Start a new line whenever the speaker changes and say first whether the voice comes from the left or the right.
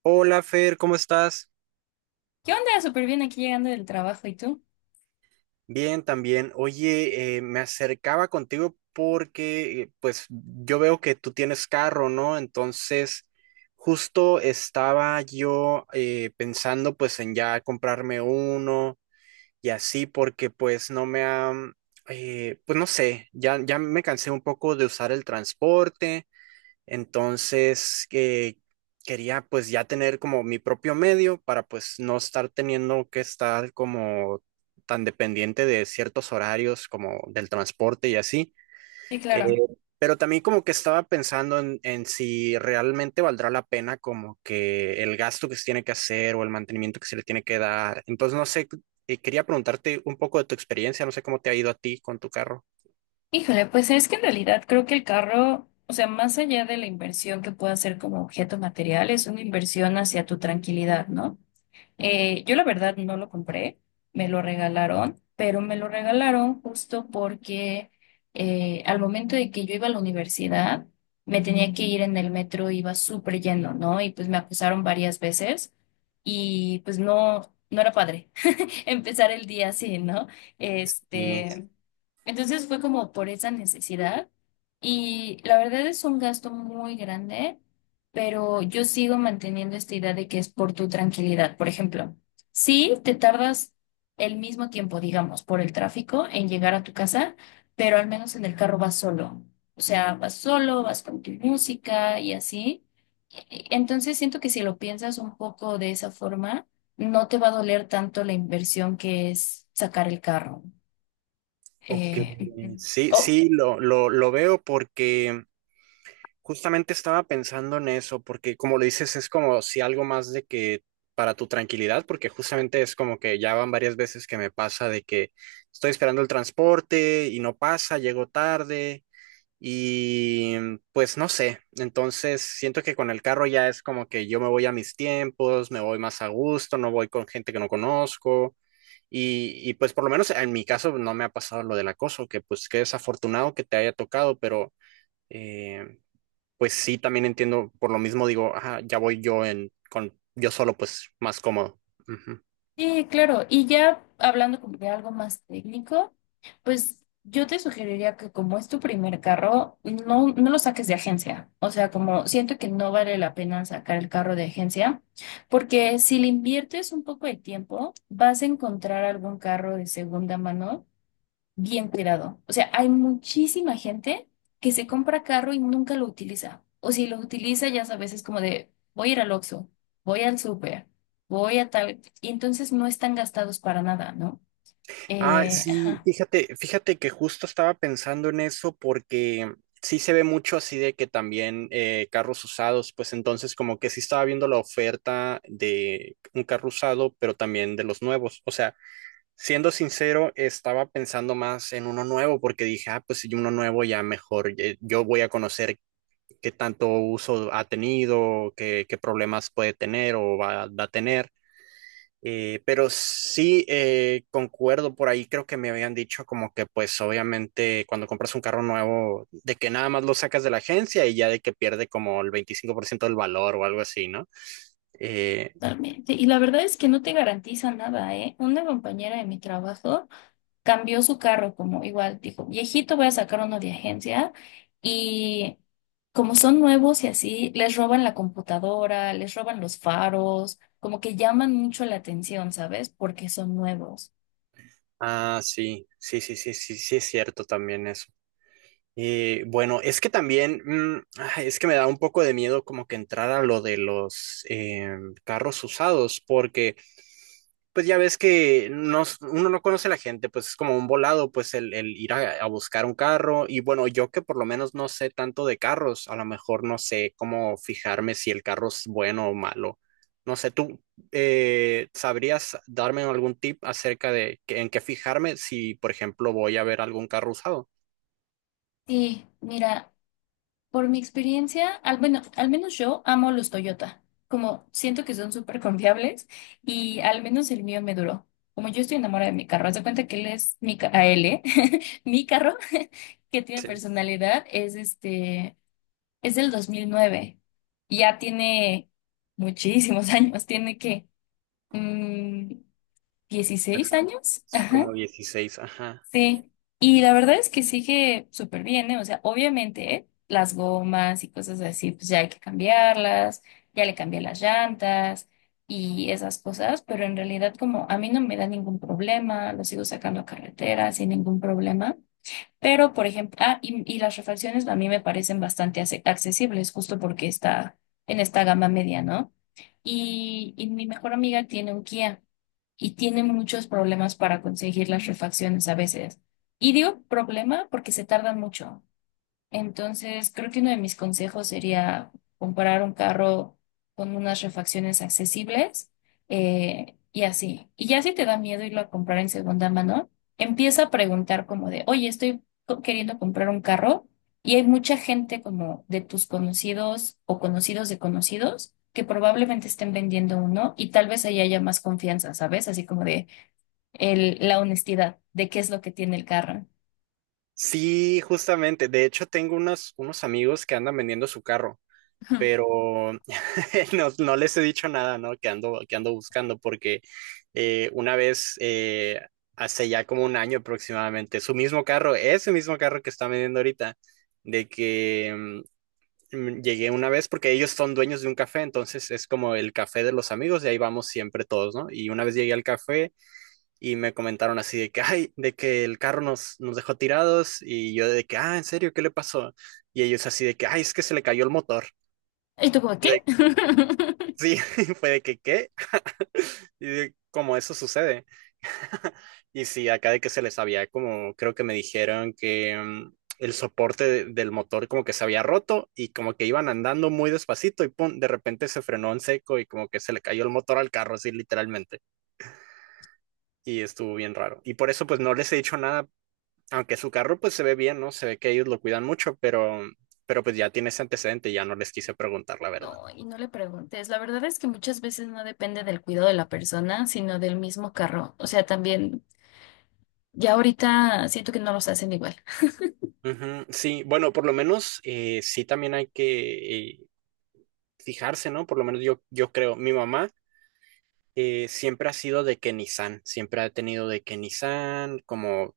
right: Hola Fer, ¿cómo estás?
left: Yo andaba súper bien aquí llegando del trabajo, ¿y tú?
right: Bien, también. Oye, me acercaba contigo porque pues yo veo que tú tienes carro, ¿no? Entonces, justo estaba yo pensando pues en ya comprarme uno y así porque pues no sé, ya me cansé un poco de usar el transporte. Entonces, que quería pues ya tener como mi propio medio para pues no estar teniendo que estar como tan dependiente de ciertos horarios como del transporte y así.
left: Sí,
right: Eh,
left: claro.
right: pero también como que estaba pensando en si realmente valdrá la pena como que el gasto que se tiene que hacer o el mantenimiento que se le tiene que dar. Entonces, no sé, quería preguntarte un poco de tu experiencia, no sé cómo te ha ido a ti con tu carro.
left: Híjole, pues es que en realidad creo que el carro, o sea, más allá de la inversión que pueda ser como objeto material, es una inversión hacia tu tranquilidad, ¿no? Yo la verdad no lo compré, me lo regalaron, pero me lo regalaron justo porque al momento de que yo iba a la universidad, me tenía que ir en el metro, iba súper lleno, ¿no? Y pues me acusaron varias veces y pues no era padre. empezar el día así, ¿no?
right: Y,
left: Este, entonces fue como por esa necesidad y la verdad es un gasto muy grande, pero yo sigo manteniendo esta idea de que es por tu tranquilidad. Por ejemplo, si te tardas el mismo tiempo, digamos, por el tráfico en llegar a tu casa, pero al menos en el carro vas solo. O sea, vas solo, vas con tu música y así. Entonces siento que si lo piensas un poco de esa forma, no te va a doler tanto la inversión que es sacar el carro.
right: ok,
left: Ujú.
right: sí,
left: Oh,
right: sí, lo veo porque justamente estaba pensando en eso, porque como lo dices, es como si algo más de que para tu tranquilidad, porque justamente es como que ya van varias veces que me pasa de que estoy esperando el transporte y no pasa, llego tarde y pues no sé, entonces siento que con el carro ya es como que yo me voy a mis tiempos, me voy más a gusto, no voy con gente que no conozco. Y pues por lo menos en mi caso no me ha pasado lo del acoso, que pues qué desafortunado que te haya tocado, pero... Eh, pues sí, también entiendo, por lo mismo digo, ajá, ya voy yo en con yo solo, pues más cómodo. Ujú.
left: sí, claro. Y ya hablando como de algo más técnico, pues yo te sugeriría que como es tu primer carro, no lo saques de agencia. O sea, como siento que no vale la pena sacar el carro de agencia, porque si le inviertes un poco de tiempo, vas a encontrar algún carro de segunda mano bien cuidado. O sea, hay muchísima gente que se compra carro y nunca lo utiliza. O si lo utiliza, ya sabes, es como de, voy a ir al Oxxo, voy al súper, voy a tal. Y entonces no están gastados para nada, ¿no?
right: Ah, sí,
left: Ajá,
right: fíjate que justo estaba pensando en eso porque sí se ve mucho así de que también carros usados, pues entonces como que sí estaba viendo la oferta de un carro usado, pero también de los nuevos. O sea, siendo sincero, estaba pensando más en uno nuevo porque dije, ah, pues si uno nuevo ya mejor, yo voy a conocer qué tanto uso ha tenido, qué problemas puede tener o va a tener. Pero sí, concuerdo por ahí, creo que me habían dicho como que pues obviamente cuando compras un carro nuevo, de que nada más lo sacas de la agencia y ya de que pierde como el 25% del valor o algo así, ¿no? Eh,
left: totalmente. Y la verdad es que no te garantiza nada, ¿eh? Una compañera de mi trabajo cambió su carro, como igual dijo, viejito, voy a sacar uno de agencia y como son nuevos y así, les roban la computadora, les roban los faros, como que llaman mucho la atención, ¿sabes? Porque son nuevos.
right: ah, sí es cierto también eso. Y bueno, es que también, ay, es que me da un poco de miedo como que entrar a lo de los carros usados, porque pues ya ves que no, s- uno no conoce a la gente, pues es como un volado, pues el ir a buscar un carro. Y bueno, yo que por lo menos no sé tanto de carros, a lo mejor no sé cómo fijarme si el carro es bueno o malo. No sé, ¿tú sabrías darme algún tip acerca de que- en qué fijarme si, por ejemplo, voy a ver algún carro usado?
left: Sí, mira, por mi experiencia, al, bueno, al menos yo amo los Toyota, como siento que son súper confiables y al menos el mío me duró. Como yo estoy enamorada de mi carro, haz de cuenta que él es mi, ca- a él, ¿eh? mi carro que tiene personalidad es este. Es del 2009 y ya tiene muchísimos años, tiene que mm, 16 años,
right: Sí,
left: ajá,
right: como 16, ajá.
left: sí. Y la verdad es que sigue súper bien, ¿eh? O sea, obviamente, ¿eh? Las gomas y cosas así, pues ya hay que cambiarlas, ya le cambié las llantas y esas cosas, pero en realidad como a mí no me da ningún problema, lo sigo sacando a carretera sin ningún problema. Pero, por ejemplo, ah, y las refacciones a mí me parecen bastante accesibles, justo porque está en esta gama media, ¿no? Y mi mejor amiga tiene un Kia y tiene muchos problemas para conseguir las refacciones a veces. Y digo problema porque se tardan mucho. Entonces, creo que uno de mis consejos sería comprar un carro con unas refacciones accesibles y así. Y ya si te da miedo irlo a comprar en segunda mano, empieza a preguntar como de, oye, estoy queriendo comprar un carro y hay mucha gente como de tus conocidos o conocidos de conocidos que probablemente estén vendiendo uno y tal vez ahí haya más confianza, ¿sabes? Así como de el, la honestidad de qué es lo que tiene el carro.
right: Sí, justamente. De hecho, tengo unos, unos amigos que andan vendiendo su carro,
left: Ujú.
right: pero no, no les he dicho nada, ¿no? Que ando buscando, porque eh, una vez, eh, hace ya como un año aproximadamente, su mismo carro, ese mismo carro que está vendiendo ahorita, de que llegué una vez, porque ellos son dueños de un café, entonces es como el café de los amigos, y ahí vamos siempre todos, ¿no? Y una vez llegué al café. Y me comentaron así de que, ay, de que el carro nos dejó tirados y yo de que, ah, ¿en serio? ¿Qué le pasó? Y ellos así de que, ay, es que se le cayó el motor.
left: ¿Y tú como
right: Y
left: qué?
right: de- sí, fue de que, ¿qué? Y de, como eso sucede. Y sí, acá de que se les había como, creo que me dijeron que el soporte de- del motor como que se había roto y como que iban andando muy despacito y pum, de repente se frenó en seco y como que se le cayó el motor al carro así literalmente. Y estuvo bien raro. Y por eso pues no les he dicho nada aunque su carro pues se ve bien, ¿no? Se ve que ellos lo cuidan mucho, pero pues ya tiene ese antecedente, ya no les quise preguntar la verdad.
left: No, y no le preguntes. La verdad es que muchas veces no depende del cuidado de la persona, sino del mismo carro. O sea, también ya ahorita siento que no los hacen igual.
right: Ujú. Sí, bueno, por lo menos sí también hay que fijarse, ¿no? Por lo menos yo creo, mi mamá siempre ha sido de que Nissan, siempre ha tenido de que Nissan, como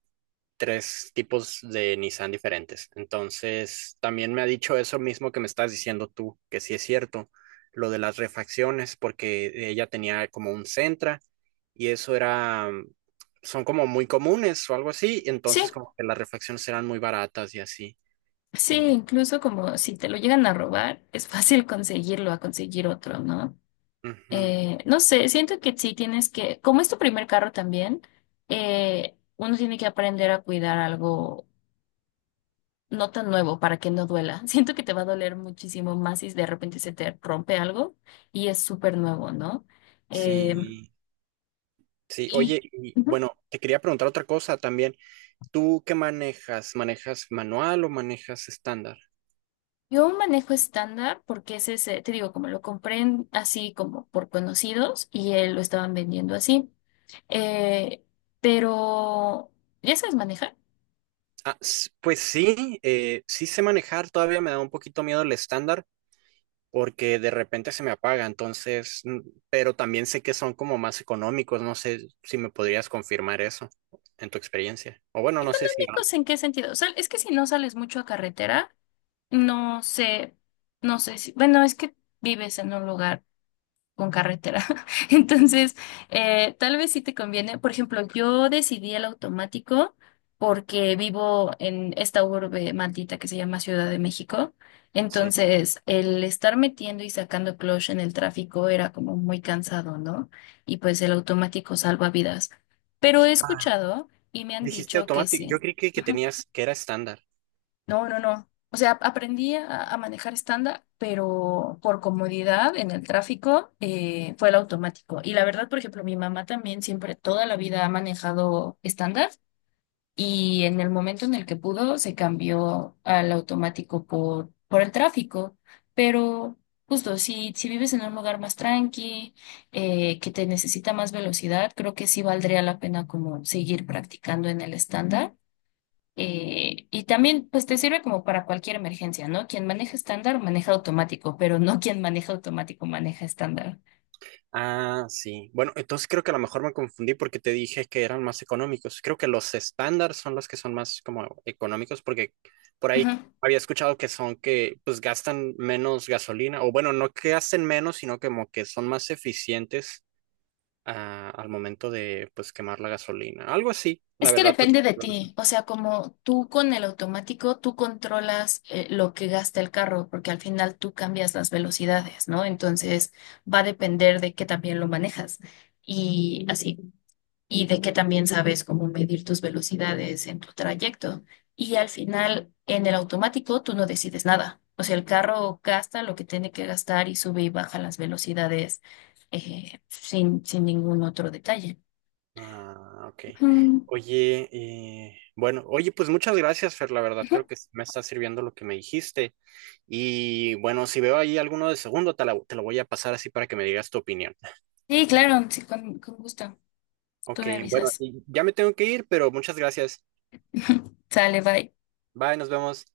right: tres tipos de Nissan diferentes. Entonces, también me ha dicho eso mismo que me estás diciendo tú, que sí es cierto, lo de las refacciones, porque ella tenía como un Sentra y eso era, son como muy comunes o algo así,
left: Sí,
right: entonces como que las refacciones eran muy baratas y así.
left: sí,
right: Y,
left: incluso como si te lo llegan a robar, es fácil conseguirlo a conseguir otro, ¿no?
right: ujú,
left: No sé, siento que sí tienes que, como es tu primer carro también, uno tiene que aprender a cuidar algo no tan nuevo para que no duela. Siento que te va a doler muchísimo más si de repente se te rompe algo y es súper nuevo, ¿no? Eh,
right: sí, sí,
left: y
right: oye, y
left: ujú.
right: bueno, te quería preguntar otra cosa también. ¿Tú qué manejas? ¿Manejas manual o manejas estándar?
left: Yo manejo estándar porque ese es ese, te digo, como lo compré así como por conocidos y él lo estaban vendiendo así. Eh, pero, ¿ya sabes manejar?
right: Ah, s- pues sí, sí sé manejar, todavía me da un poquito miedo el estándar. Porque de repente se me apaga, entonces, pero también sé que son como más económicos, no sé si me podrías confirmar eso en tu experiencia. O bueno, no sé si... ah,
left: ¿Económicos en qué sentido? O sea, es que si no sales mucho a carretera, no sé, no sé si, bueno, es que vives en un lugar. Con carretera. Entonces, tal vez sí te conviene. Por ejemplo, yo decidí el automático porque vivo en esta urbe maldita que se llama Ciudad de México.
right: sí.
left: Entonces, el estar metiendo y sacando clutch en el tráfico era como muy cansado, ¿no? Y pues el automático salva vidas. Pero he
right: Ah,
left: escuchado y me han
right: dijiste
left: dicho que
right: automático, yo
left: sí.
right: creí que tenías que era estándar.
left: No, no, no. O sea, aprendí a manejar estándar, pero por comodidad en el tráfico fue el automático. Y la verdad, por ejemplo, mi mamá también siempre toda la vida ha manejado estándar y en el momento en el que pudo se cambió al automático por el tráfico. Pero justo, si vives en un lugar más tranqui, que te necesita más velocidad, creo que sí valdría la pena como seguir practicando en el estándar y también, pues te sirve como para cualquier emergencia, ¿no? Quien maneja estándar maneja automático, pero no quien maneja automático maneja estándar.
right: Ah, sí. Bueno, entonces creo que a lo mejor me confundí porque te dije que eran más económicos. Creo que los estándar son los que son más como económicos porque por ahí
left: Ujú.
right: había escuchado que son que pues gastan menos gasolina o bueno, no que gasten menos, sino como que son más eficientes ah, al momento de pues quemar la gasolina. Algo así, la
left: Es que
right: verdad, pues.
left: depende de
right: No.
left: ti, o sea, como tú con el automático, tú controlas lo que gasta el carro, porque al final tú cambias las velocidades, ¿no? Entonces va a depender de que también lo manejas y así. Y de que también sabes cómo medir tus velocidades en tu trayecto. Y al final, en el automático, tú no decides nada. O sea, el carro gasta lo que tiene que gastar y sube y baja las velocidades sin ningún otro detalle.
right: Ah, ok.
left: Ujú,
right: Oye, bueno, oye, pues muchas gracias, Fer, la verdad,
left: ujú.
right: creo que sí me está sirviendo lo que me dijiste. Y bueno, si veo ahí alguno de segundo, te, la- te lo voy a pasar así para que me digas tu opinión.
left: Sí, claro, sí, con gusto. Tú
right: Ok,
left: me
right: bueno,
left: avisas.
right: y ya me tengo que ir, pero muchas gracias.
left: Sale, bye.
right: Bye, nos vemos.